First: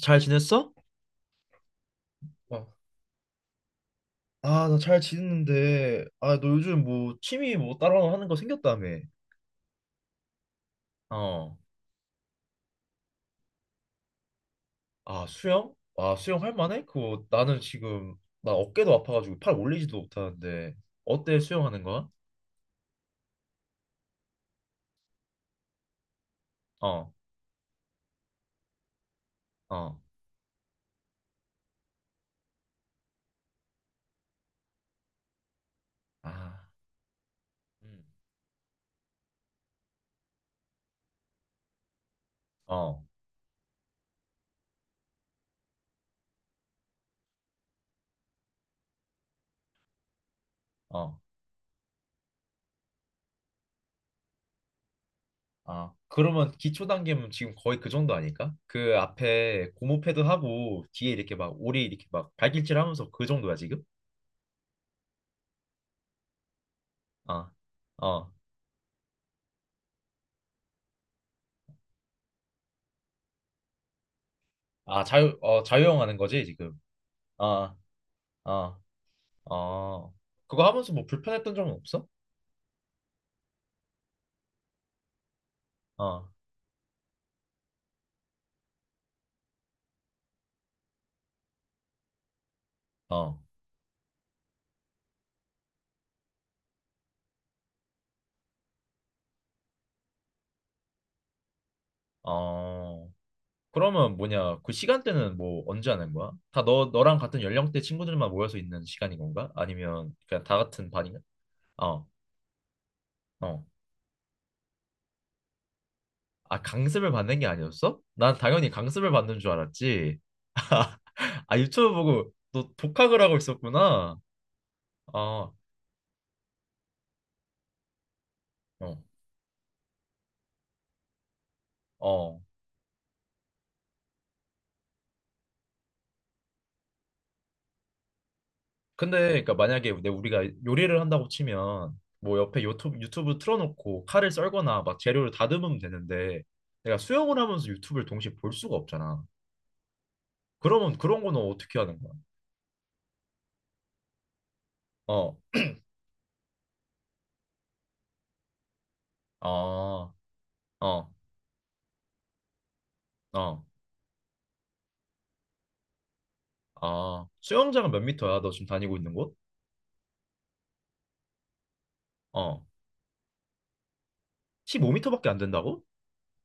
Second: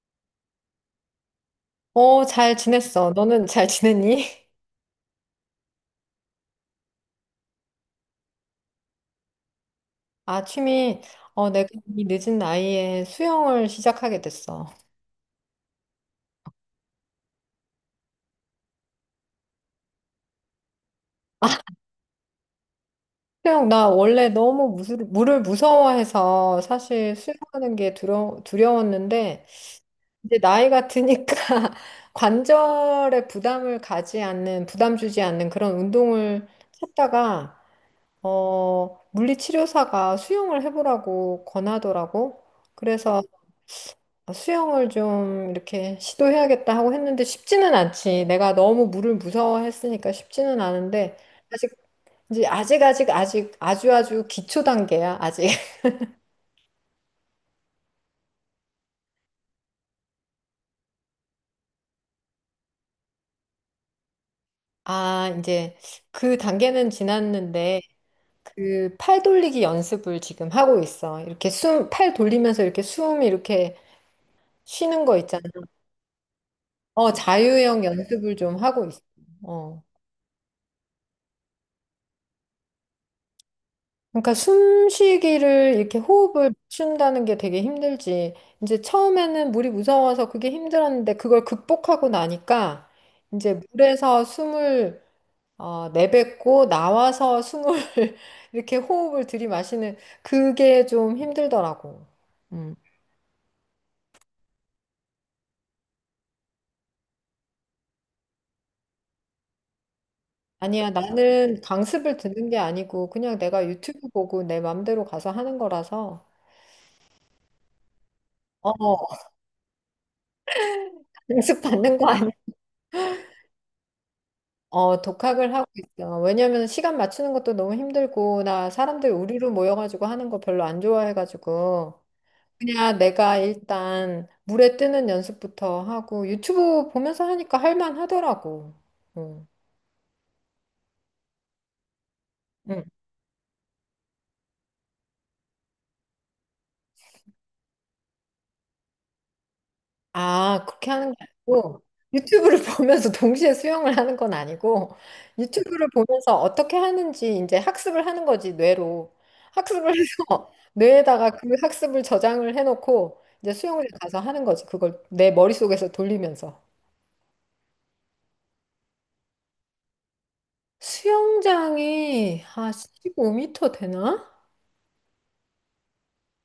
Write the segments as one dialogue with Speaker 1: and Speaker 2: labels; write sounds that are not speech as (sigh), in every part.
Speaker 1: 잘 지냈어?
Speaker 2: 어, 잘
Speaker 1: 어.
Speaker 2: 지냈어. 너는 잘 지냈니? (laughs)
Speaker 1: 아, 나 잘 지냈는데, 아, 너 요즘 뭐 취미 뭐 따로 하는 거 생겼다며?
Speaker 2: 아, 취미. 어,
Speaker 1: 어.
Speaker 2: 내가 이 늦은 나이에 수영을 시작하게 됐어.
Speaker 1: 아, 수영? 아, 수영 할 만해? 그거 나는 지금 나 어깨도 아파가지고 팔 올리지도 못하는데 어때 수영하는 거야?
Speaker 2: 수영, 나 원래 물을 무서워해서
Speaker 1: 어,
Speaker 2: 사실 수영하는 게 두려웠는데,
Speaker 1: 어.
Speaker 2: 이제 나이가 드니까 (laughs) 관절에 부담을 가지 않는, 부담 주지 않는 그런 운동을
Speaker 1: 아,
Speaker 2: 찾다가,
Speaker 1: 음.
Speaker 2: 어, 물리치료사가 수영을 해보라고 권하더라고.
Speaker 1: 어,
Speaker 2: 그래서 아, 수영을 좀 이렇게 시도해야겠다 하고 했는데 쉽지는 않지. 내가 너무 물을 무서워했으니까 쉽지는 않은데
Speaker 1: 어.
Speaker 2: 아직 이제 아직 아주 아주 기초 단계야. 아직. (laughs)
Speaker 1: 아, 그러면 기초 단계면 지금 거의 그 정도 아닐까? 그 앞에 고무 패드 하고 뒤에 이렇게 막 오리 이렇게 막 발길질 하면서 그 정도야 지금?
Speaker 2: 아, 이제 그 단계는
Speaker 1: 아,
Speaker 2: 지났는데
Speaker 1: 어.
Speaker 2: 그 팔 돌리기 연습을 지금 하고 있어. 이렇게 숨, 팔 돌리면서 이렇게 숨 이렇게
Speaker 1: 아,
Speaker 2: 쉬는 거 있잖아.
Speaker 1: 자유형 하는 거지 지금?
Speaker 2: 어,
Speaker 1: 어,
Speaker 2: 자유형 연습을 좀
Speaker 1: 어,
Speaker 2: 하고 있어. 어.
Speaker 1: 어, 그거 하면서 뭐 불편했던 점은 없어?
Speaker 2: 그러니까 숨쉬기를 이렇게
Speaker 1: 어,
Speaker 2: 호흡을 맞춘다는 게 되게 힘들지. 이제 처음에는 물이 무서워서 그게 힘들었는데 그걸 극복하고 나니까
Speaker 1: 어,
Speaker 2: 이제 물에서 숨을 어, 내뱉고 나와서 숨을 (laughs) 이렇게 호흡을 들이마시는 그게 좀 힘들더라고. 음.
Speaker 1: 어. 그러면 뭐냐? 그 시간대는 뭐 언제 하는 거야? 다 너랑 같은 연령대 친구들만 모여서 있는 시간인 건가? 아니면 그냥 다
Speaker 2: 아니야,
Speaker 1: 같은 반인가?
Speaker 2: 나는
Speaker 1: 어,
Speaker 2: 강습을 듣는 게 아니고 그냥
Speaker 1: 어.
Speaker 2: 내가 유튜브 보고 내 맘대로 가서 하는 거라서
Speaker 1: 아, 강습을 받는 게 아니었어? 난 당연히 강습을
Speaker 2: 어,
Speaker 1: 받는 줄 알았지. (laughs) 아,
Speaker 2: 강습
Speaker 1: 유튜브
Speaker 2: 받는 거 아니야.
Speaker 1: 보고 너 독학을 하고 있었구나.
Speaker 2: 어, 독학을
Speaker 1: 어,
Speaker 2: 하고 있어. 왜냐면 시간 맞추는 것도 너무 힘들고, 나
Speaker 1: 어,
Speaker 2: 사람들 우리로 모여가지고 하는 거 별로 안 좋아해가지고,
Speaker 1: 어.
Speaker 2: 그냥 내가 일단 물에 뜨는 연습부터 하고, 유튜브 보면서 하니까 할만하더라고.
Speaker 1: 근데
Speaker 2: 응.
Speaker 1: 그러니까 만약에 내 우리가 요리를 한다고 치면 뭐 옆에 유튜브 틀어놓고 칼을 썰거나 막 재료를 다듬으면 되는데 내가 수영을 하면서 유튜브를 동시에 볼 수가 없잖아.
Speaker 2: 아, 그렇게
Speaker 1: 그러면
Speaker 2: 하는 게
Speaker 1: 그런 거는 어떻게
Speaker 2: 아니고,
Speaker 1: 하는 거야?
Speaker 2: 유튜브를 (laughs) 보면서 동시에 수영을 하는 건 아니고,
Speaker 1: 어,
Speaker 2: 유튜브를 보면서 어떻게 하는지 이제 학습을 하는 거지, 뇌로. 학습을 해서
Speaker 1: 아,
Speaker 2: (laughs)
Speaker 1: 어,
Speaker 2: 뇌에다가 그 학습을 저장을 해놓고, 이제
Speaker 1: 어,
Speaker 2: 수영장 가서 하는 거지. 그걸 내 머릿속에서 돌리면서.
Speaker 1: 아. 수영장은 몇 미터야? 너 지금 다니고 있는 곳?
Speaker 2: 수영장이
Speaker 1: 어,
Speaker 2: 한 1 5터 되나?
Speaker 1: 15미터밖에 안 된다고?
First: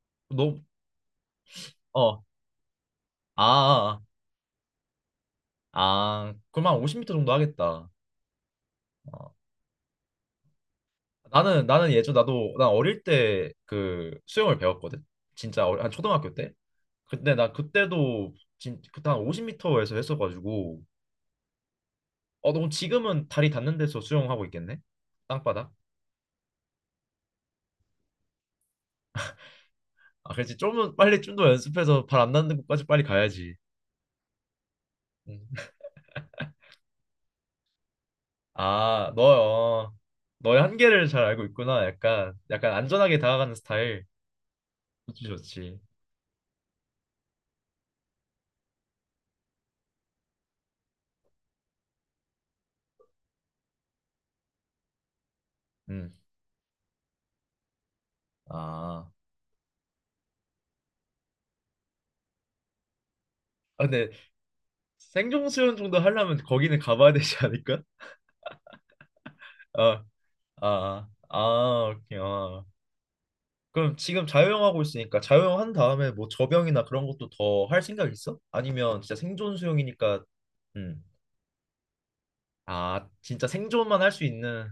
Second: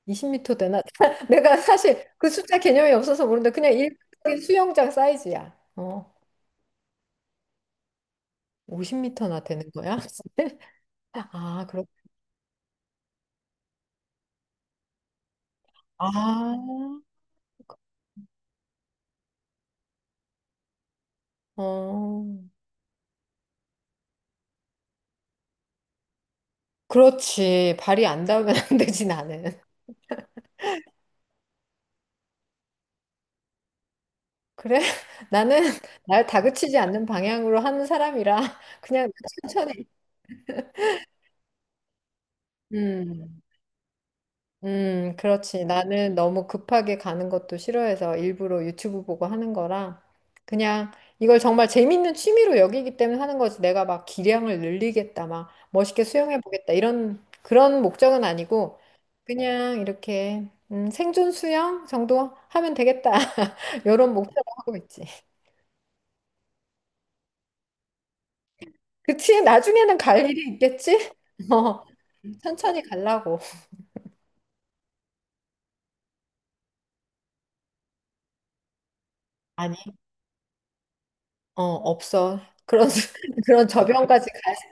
Speaker 2: 2 0터
Speaker 1: 너,
Speaker 2: 되나? (laughs) 내가 사실
Speaker 1: 어,
Speaker 2: 그 숫자 개념이 없어서
Speaker 1: 아,
Speaker 2: 모르는데, 그냥
Speaker 1: 아,
Speaker 2: 일반 수영장 사이즈야. 어,
Speaker 1: 아. 그럼 한 50미터 정도 하겠다.
Speaker 2: 5 0터
Speaker 1: 어.
Speaker 2: 나 되는 거야? (laughs)
Speaker 1: 나는
Speaker 2: 아,
Speaker 1: 나는
Speaker 2: 그렇구나.
Speaker 1: 예전 나도 난 어릴 때 그 수영을 배웠거든. 진짜 한 초등학교 때.
Speaker 2: 아,
Speaker 1: 근데 나 그때도 진 그때 한 50미터에서 했어가지고
Speaker 2: 어.
Speaker 1: 어 너무 지금은 다리 닿는 데서 수영하고 있겠네? 땅바닥?
Speaker 2: 그렇지. 발이 안 닿으면 (laughs) 안 되지, 나는.
Speaker 1: 아 그렇지 좀 더 빨리 좀 더 연습해서 발 안 닿는 곳까지 빨리 가야지.
Speaker 2: 그래? (laughs) 나는
Speaker 1: 음.
Speaker 2: 날 다그치지 않는 방향으로 하는 사람이라
Speaker 1: 아
Speaker 2: 그냥 천천히.
Speaker 1: 너요. 너의 한계를 잘 알고 있구나. 약간 약간 안전하게
Speaker 2: 음.
Speaker 1: 다가가는 스타일. 좋지
Speaker 2: 그렇지.
Speaker 1: 좋지.
Speaker 2: 나는 너무 급하게 가는 것도 싫어해서 일부러 유튜브 보고 하는 거라 그냥 이걸 정말 재밌는 취미로 여기기 때문에 하는 거지. 내가 막 기량을 늘리겠다, 막 멋있게
Speaker 1: 음.
Speaker 2: 수영해 보겠다 이런 그런 목적은 아니고
Speaker 1: 아.
Speaker 2: 그냥 이렇게 생존 수영 정도 하면 되겠다. (laughs)
Speaker 1: 아 근데
Speaker 2: 이런 목표로 하고 있지.
Speaker 1: 생존 수영 정도 하려면 거기는 가봐야 되지 않을까?
Speaker 2: 그치?
Speaker 1: (laughs)
Speaker 2: 나중에는
Speaker 1: 아.
Speaker 2: 갈 일이
Speaker 1: 아. 아.
Speaker 2: 있겠지? (laughs) 어,
Speaker 1: 아, 오케이. 아.
Speaker 2: 천천히 가려고.
Speaker 1: 그럼 지금 자유형 하고 있으니까 자유형 한 다음에 뭐 접영이나 그런 것도 더 할 생각 있어? 아니면 진짜 생존
Speaker 2: 아니,
Speaker 1: 수영이니까 음.
Speaker 2: 어, 없어. 그런,
Speaker 1: 아,
Speaker 2: (laughs)
Speaker 1: 진짜
Speaker 2: 그런
Speaker 1: 생존만 할 수
Speaker 2: 저변까지
Speaker 1: 있는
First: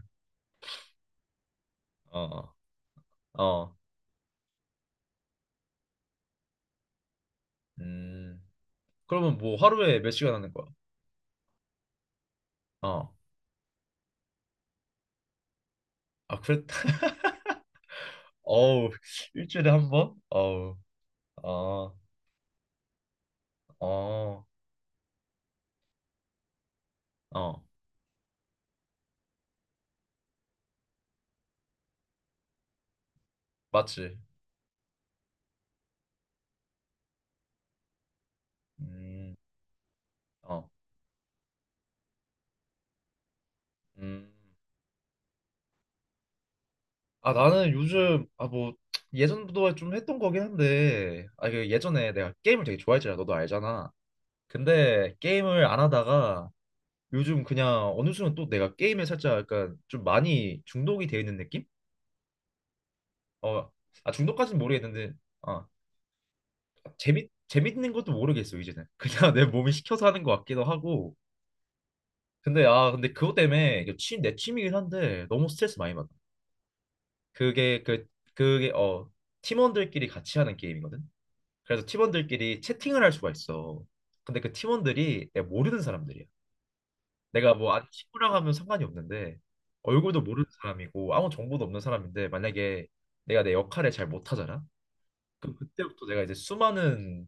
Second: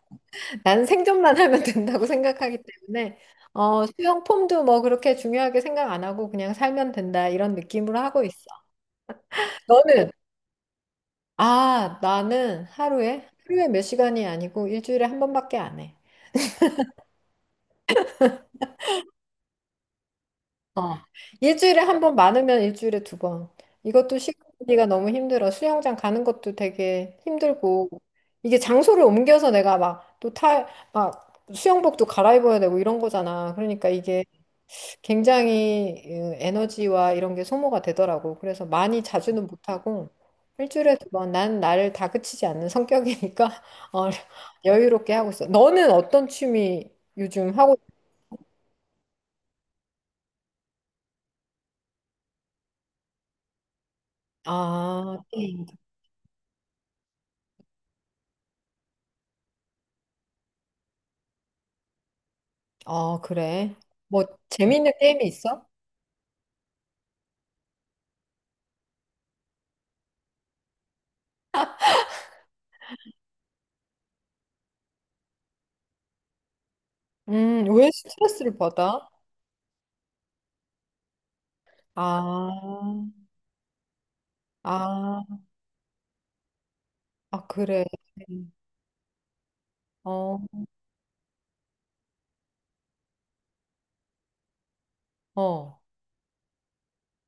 Speaker 2: 난 생존만 하면 된다고
Speaker 1: 어.
Speaker 2: 생각하기 때문에
Speaker 1: 어.
Speaker 2: 어, 수영 폼도 뭐 그렇게 중요하게 생각 안 하고 그냥 살면 된다 이런 느낌으로 하고
Speaker 1: 음.
Speaker 2: 있어.
Speaker 1: 그러면 뭐 하루에
Speaker 2: 너는?
Speaker 1: 몇 시간 하는 거야?
Speaker 2: 아, 나는
Speaker 1: 어.
Speaker 2: 하루에 몇 시간이 아니고 일주일에 한 번밖에 안 해.
Speaker 1: 아, 그랬 (laughs) 어우, 일주일에 한 번? 어우.
Speaker 2: 어. 일주일에
Speaker 1: 어.
Speaker 2: 한 번 많으면 일주일에 두 번. 이것도 시간
Speaker 1: 어.
Speaker 2: 관리가 너무 힘들어. 수영장 가는 것도 되게
Speaker 1: 어.
Speaker 2: 힘들고. 이게 장소를 옮겨서 내가 막 수영복도 갈아입어야 되고 이런 거잖아. 그러니까
Speaker 1: 맞지.
Speaker 2: 이게 굉장히 어, 에너지와 이런 게 소모가 되더라고. 그래서 많이
Speaker 1: 음.
Speaker 2: 자주는 못하고
Speaker 1: 어.
Speaker 2: 일주일에 두 번. 난 나를 다그치지 않는 성격이니까 (laughs) 어,
Speaker 1: 음.
Speaker 2: 여유롭게 하고 있어. 너는 어떤 취미
Speaker 1: 아,
Speaker 2: 요즘
Speaker 1: 나는
Speaker 2: 하고,
Speaker 1: 요즘 아 뭐 예전부터 좀 했던 거긴 한데 아 그 예전에 내가 게임을 되게 좋아했잖아. 너도 알잖아. 근데
Speaker 2: 아.
Speaker 1: 게임을 안 하다가 요즘 그냥 어느 순간 또 내가 게임에 살짝 약간 좀 많이 중독이 되어 있는 느낌?
Speaker 2: 아,
Speaker 1: 어,
Speaker 2: 그래.
Speaker 1: 아
Speaker 2: 뭐,
Speaker 1: 중독까지는
Speaker 2: 재밌는
Speaker 1: 모르겠는데
Speaker 2: 게임이 있어?
Speaker 1: 아 재밌는 것도 모르겠어 이제는 그냥 (laughs) 내 몸이 시켜서 하는 것 같기도 하고 근데 아 근데 그것 때문에 이거 내 취미긴 한데 너무 스트레스 많이 받아 그게
Speaker 2: 왜
Speaker 1: 그
Speaker 2: 스트레스를
Speaker 1: 그게
Speaker 2: 받아?
Speaker 1: 어 팀원들끼리 같이 하는 게임이거든 그래서
Speaker 2: 아,
Speaker 1: 팀원들끼리 채팅을 할 수가 있어 근데 그
Speaker 2: 아,
Speaker 1: 팀원들이 내가 모르는 사람들이야
Speaker 2: 아,
Speaker 1: 내가 뭐
Speaker 2: 그래.
Speaker 1: 아는 친구랑 하면 상관이 없는데 얼굴도
Speaker 2: 어,
Speaker 1: 모르는 사람이고 아무 정보도 없는 사람인데 만약에 내가 내 역할을 잘 못하잖아? 그럼
Speaker 2: 어.
Speaker 1: 그때부터 내가 이제 수많은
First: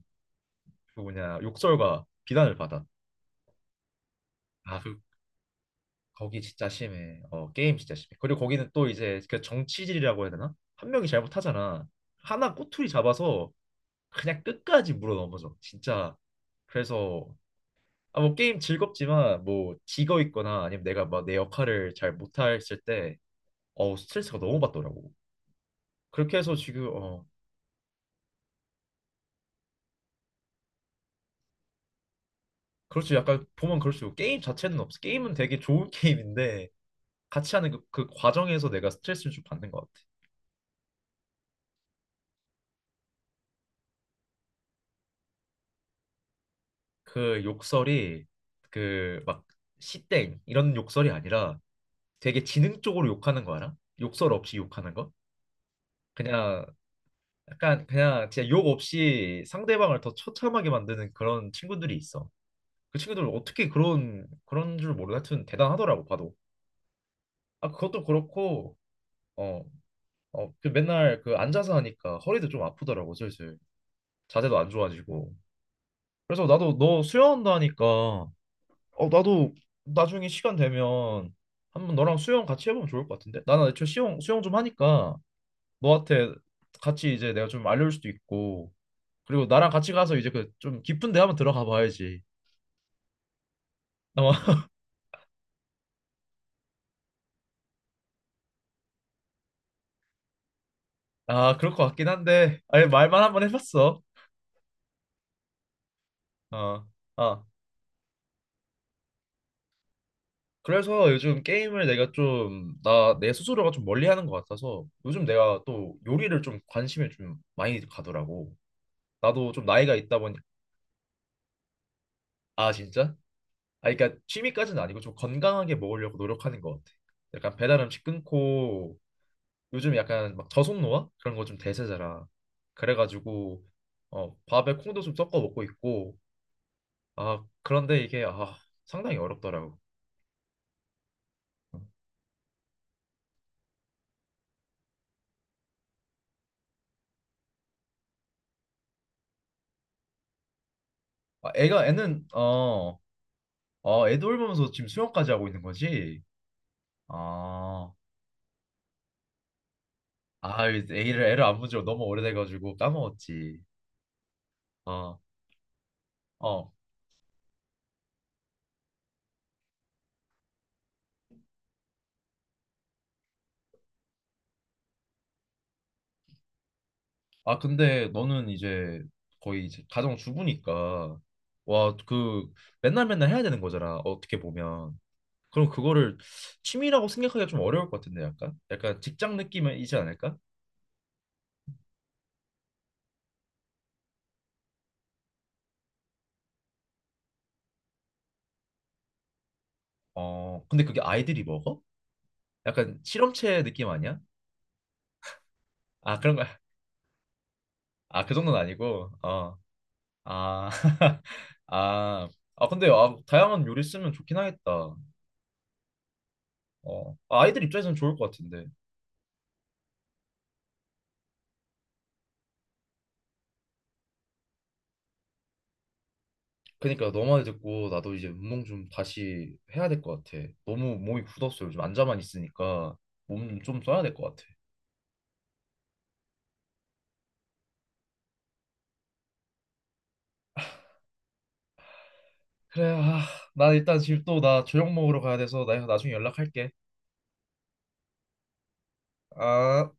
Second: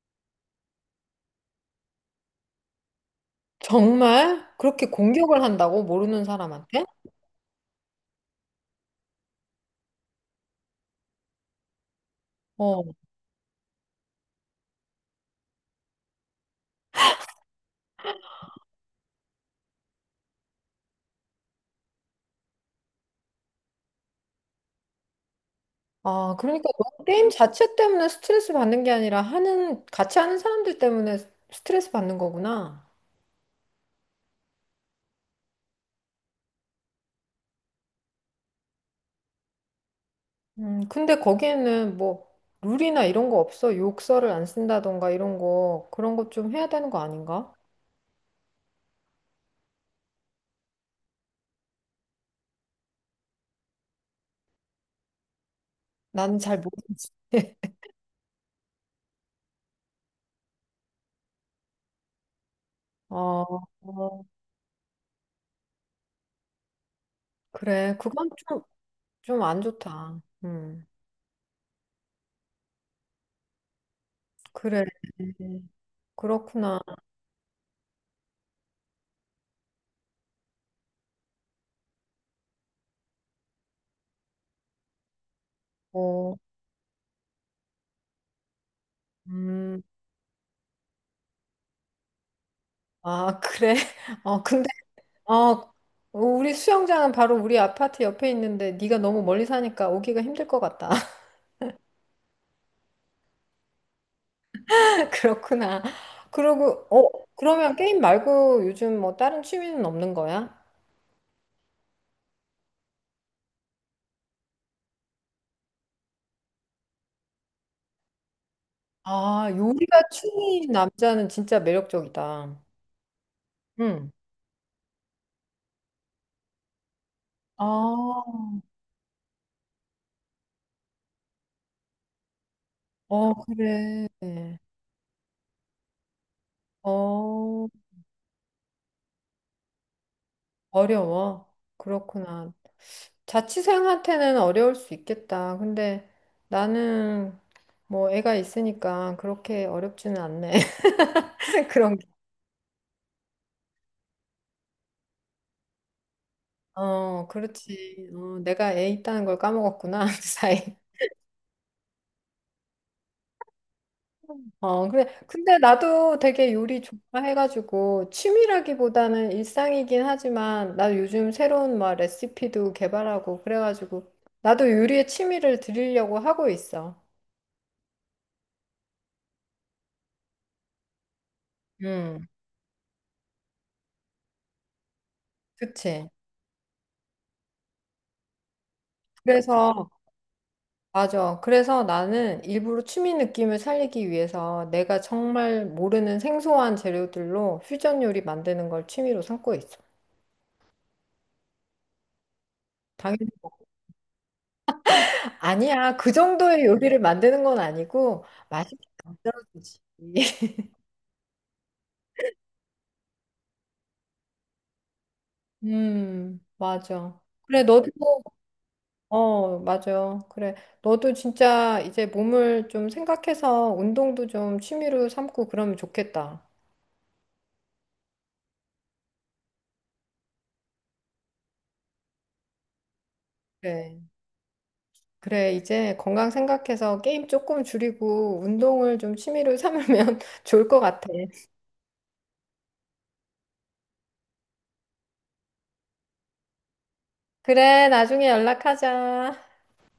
Speaker 1: 그 뭐냐 욕설과 비난을 받아.
Speaker 2: 정말?
Speaker 1: 아,
Speaker 2: 그렇게
Speaker 1: 그
Speaker 2: 공격을 한다고? 모르는
Speaker 1: 거기 진짜
Speaker 2: 사람한테?
Speaker 1: 심해. 어, 게임 진짜 심해. 그리고 거기는 또 이제 그 정치질이라고 해야 되나? 한 명이 잘못하잖아. 하나
Speaker 2: 어.
Speaker 1: 꼬투리 잡아서 그냥 끝까지 물어 넘어져. 진짜. 그래서 아, 뭐 게임 즐겁지만 뭐 지거 있거나 아니면 내가 막 내 역할을 잘 못했을 때 어우 스트레스가 너무 받더라고.
Speaker 2: 아,
Speaker 1: 그렇게 해서
Speaker 2: 그러니까
Speaker 1: 지금
Speaker 2: 너
Speaker 1: 어
Speaker 2: 게임 자체 때문에 스트레스 받는 게 아니라 하는, 같이 하는 사람들 때문에 스트레스 받는 거구나.
Speaker 1: 그렇지 약간 보면 그럴 수 있고 게임 자체는 없어. 게임은 되게 좋은 (laughs) 게임인데 같이 하는 그 과정에서 내가 스트레스를 좀 받는 것 같아.
Speaker 2: 근데 거기에는 뭐, 룰이나 이런 거 없어? 욕설을 안 쓴다던가 이런 거, 그런 거 좀 해야 되는 거
Speaker 1: 그
Speaker 2: 아닌가?
Speaker 1: 욕설이 그 막 시땡 이런 욕설이 아니라 되게 지능 적으로 욕하는 거 알아? 욕설 없이 욕하는 거?
Speaker 2: 나는 잘
Speaker 1: 그냥
Speaker 2: 모르겠어.
Speaker 1: 약간 그냥 진짜 욕 없이 상대방을 더 처참하게 만드는 그런 친구들이 있어. 그
Speaker 2: 어,
Speaker 1: 친구들 어떻게
Speaker 2: 어,
Speaker 1: 그런 줄 모르 하여튼 대단하더라고 봐도. 아
Speaker 2: 그래.
Speaker 1: 그것도
Speaker 2: 그건 좀,
Speaker 1: 그렇고.
Speaker 2: 좀 안
Speaker 1: 어
Speaker 2: 좋다.
Speaker 1: 어, 그 맨날 그 앉아서 하니까 허리도 좀 아프더라고 슬슬 자세도 안
Speaker 2: 그래.
Speaker 1: 좋아지고 그래서 나도
Speaker 2: 그렇구나.
Speaker 1: 너 수영한다 하니까 어 나도 나중에 시간 되면 한번 너랑 수영 같이 해보면 좋을 것 같은데 나는 애초에 수영 좀 하니까 너한테
Speaker 2: 어,
Speaker 1: 같이 이제 내가 좀 알려줄 수도 있고 그리고 나랑
Speaker 2: 음,
Speaker 1: 같이 가서 이제 그 좀 깊은 데 한번 들어가 봐야지
Speaker 2: 아, 그래. (laughs)
Speaker 1: 어,
Speaker 2: 어,
Speaker 1: (laughs)
Speaker 2: 근데, 어, 우리 수영장은 바로 우리 아파트 옆에 있는데 네가 너무 멀리 사니까 오기가 힘들 것 같다.
Speaker 1: 아 그럴 것 같긴 한데 아니 말만 한번 해봤어
Speaker 2: (laughs) 그렇구나. 그러고,
Speaker 1: 어
Speaker 2: 어,
Speaker 1: 어.
Speaker 2: 그러면 게임 말고 요즘 뭐 다른 취미는 없는 거야?
Speaker 1: 그래서 요즘 게임을 내가 좀, 내 스스로가 좀 멀리 하는 것 같아서 요즘 내가 또 요리를 좀 관심이 좀 많이 가더라고.
Speaker 2: 아,
Speaker 1: 나도 좀 나이가
Speaker 2: 요리가
Speaker 1: 있다 보니,
Speaker 2: 취미인 남자는 진짜 매력적이다.
Speaker 1: 아, 진짜? 아,
Speaker 2: 응.
Speaker 1: 그러니까 취미까지는 아니고 좀 건강하게 먹으려고 노력하는 것 같아. 약간 배달 음식
Speaker 2: 아,
Speaker 1: 끊고 요즘 약간 막 저속노화? 그런 거 좀 대세잖아.
Speaker 2: 어,
Speaker 1: 그래가지고,
Speaker 2: 그래.
Speaker 1: 어, 밥에 콩도 좀 섞어 먹고 있고, 아,
Speaker 2: 어,
Speaker 1: 그런데 이게, 아, 상당히 어렵더라고.
Speaker 2: 어려워.
Speaker 1: 어,
Speaker 2: 그렇구나. 자취생한테는 어려울 수 있겠다. 근데 나는 뭐 애가 있으니까 그렇게 어렵지는 않네.
Speaker 1: 아,
Speaker 2: (laughs) 그런 게.
Speaker 1: 애는, 어, 아 애 돌보면서 지금 수영까지 하고 있는 거지?
Speaker 2: 어,
Speaker 1: 아,
Speaker 2: 그렇지. 어, 내가 애 있다는 걸 까먹었구나, (laughs) 그 사이.
Speaker 1: 아, 애를 안 본 지가 너무 오래돼가지고 까먹었지.
Speaker 2: 어, 그래.
Speaker 1: 아,
Speaker 2: 근데 나도 되게
Speaker 1: 어.
Speaker 2: 요리 좋아해가지고 취미라기보다는 일상이긴 하지만 나 요즘 새로운 막 레시피도 개발하고 그래가지고 나도 요리에 취미를 들이려고 하고 있어.
Speaker 1: 아, 근데 너는 이제 거의 이제 가정 주부니까, 와,
Speaker 2: 음.
Speaker 1: 그, 맨날 맨날 해야 되는 거잖아, 어떻게 보면. 그럼
Speaker 2: 그치.
Speaker 1: 그거를 취미라고 생각하기가 좀 어려울 것 같은데, 약간? 약간 직장
Speaker 2: 그래서,
Speaker 1: 느낌이지 않을까?
Speaker 2: 맞아. 그래서 나는 일부러 취미 느낌을 살리기 위해서 내가 정말 모르는 생소한 재료들로 퓨전 요리 만드는 걸 취미로 삼고 있어.
Speaker 1: 어, 근데 그게 아이들이 먹어? 약간
Speaker 2: 당연히.
Speaker 1: 실험체 느낌 아니야?
Speaker 2: 아니야. 그
Speaker 1: 아, 그런 거야.
Speaker 2: 정도의 요리를 만드는 건
Speaker 1: 아,
Speaker 2: 아니고,
Speaker 1: 그 정도는
Speaker 2: 맛있게
Speaker 1: 아니고, 어.
Speaker 2: 만들어주지. (laughs)
Speaker 1: 아, (laughs) 아, 아, 근데 아, 다양한 요리 쓰면 좋긴 하겠다. 어,
Speaker 2: 맞아.
Speaker 1: 아, 아이들
Speaker 2: 그래, 너도,
Speaker 1: 입장에서는 좋을 것 같은데.
Speaker 2: 어, 맞아. 그래. 너도 진짜 이제 몸을 좀 생각해서 운동도 좀 취미로 삼고 그러면 좋겠다.
Speaker 1: 그러니까 너말 듣고 나도 이제 운동 좀 다시 해야 될 것 같아. 너무 몸이 굳었어. 요즘 앉아만 있으니까 몸 좀
Speaker 2: 그래.
Speaker 1: 써야 될 것 같아.
Speaker 2: 그래, 이제 건강 생각해서 게임 조금 줄이고 운동을 좀 취미로 삼으면 (laughs) 좋을 것 같아.
Speaker 1: 그래, 아, 나 일단 지금 또 나 저녁 먹으러 가야 돼서 나 나중에 연락할게.
Speaker 2: 그래, 나중에 연락하자.
Speaker 1: 아.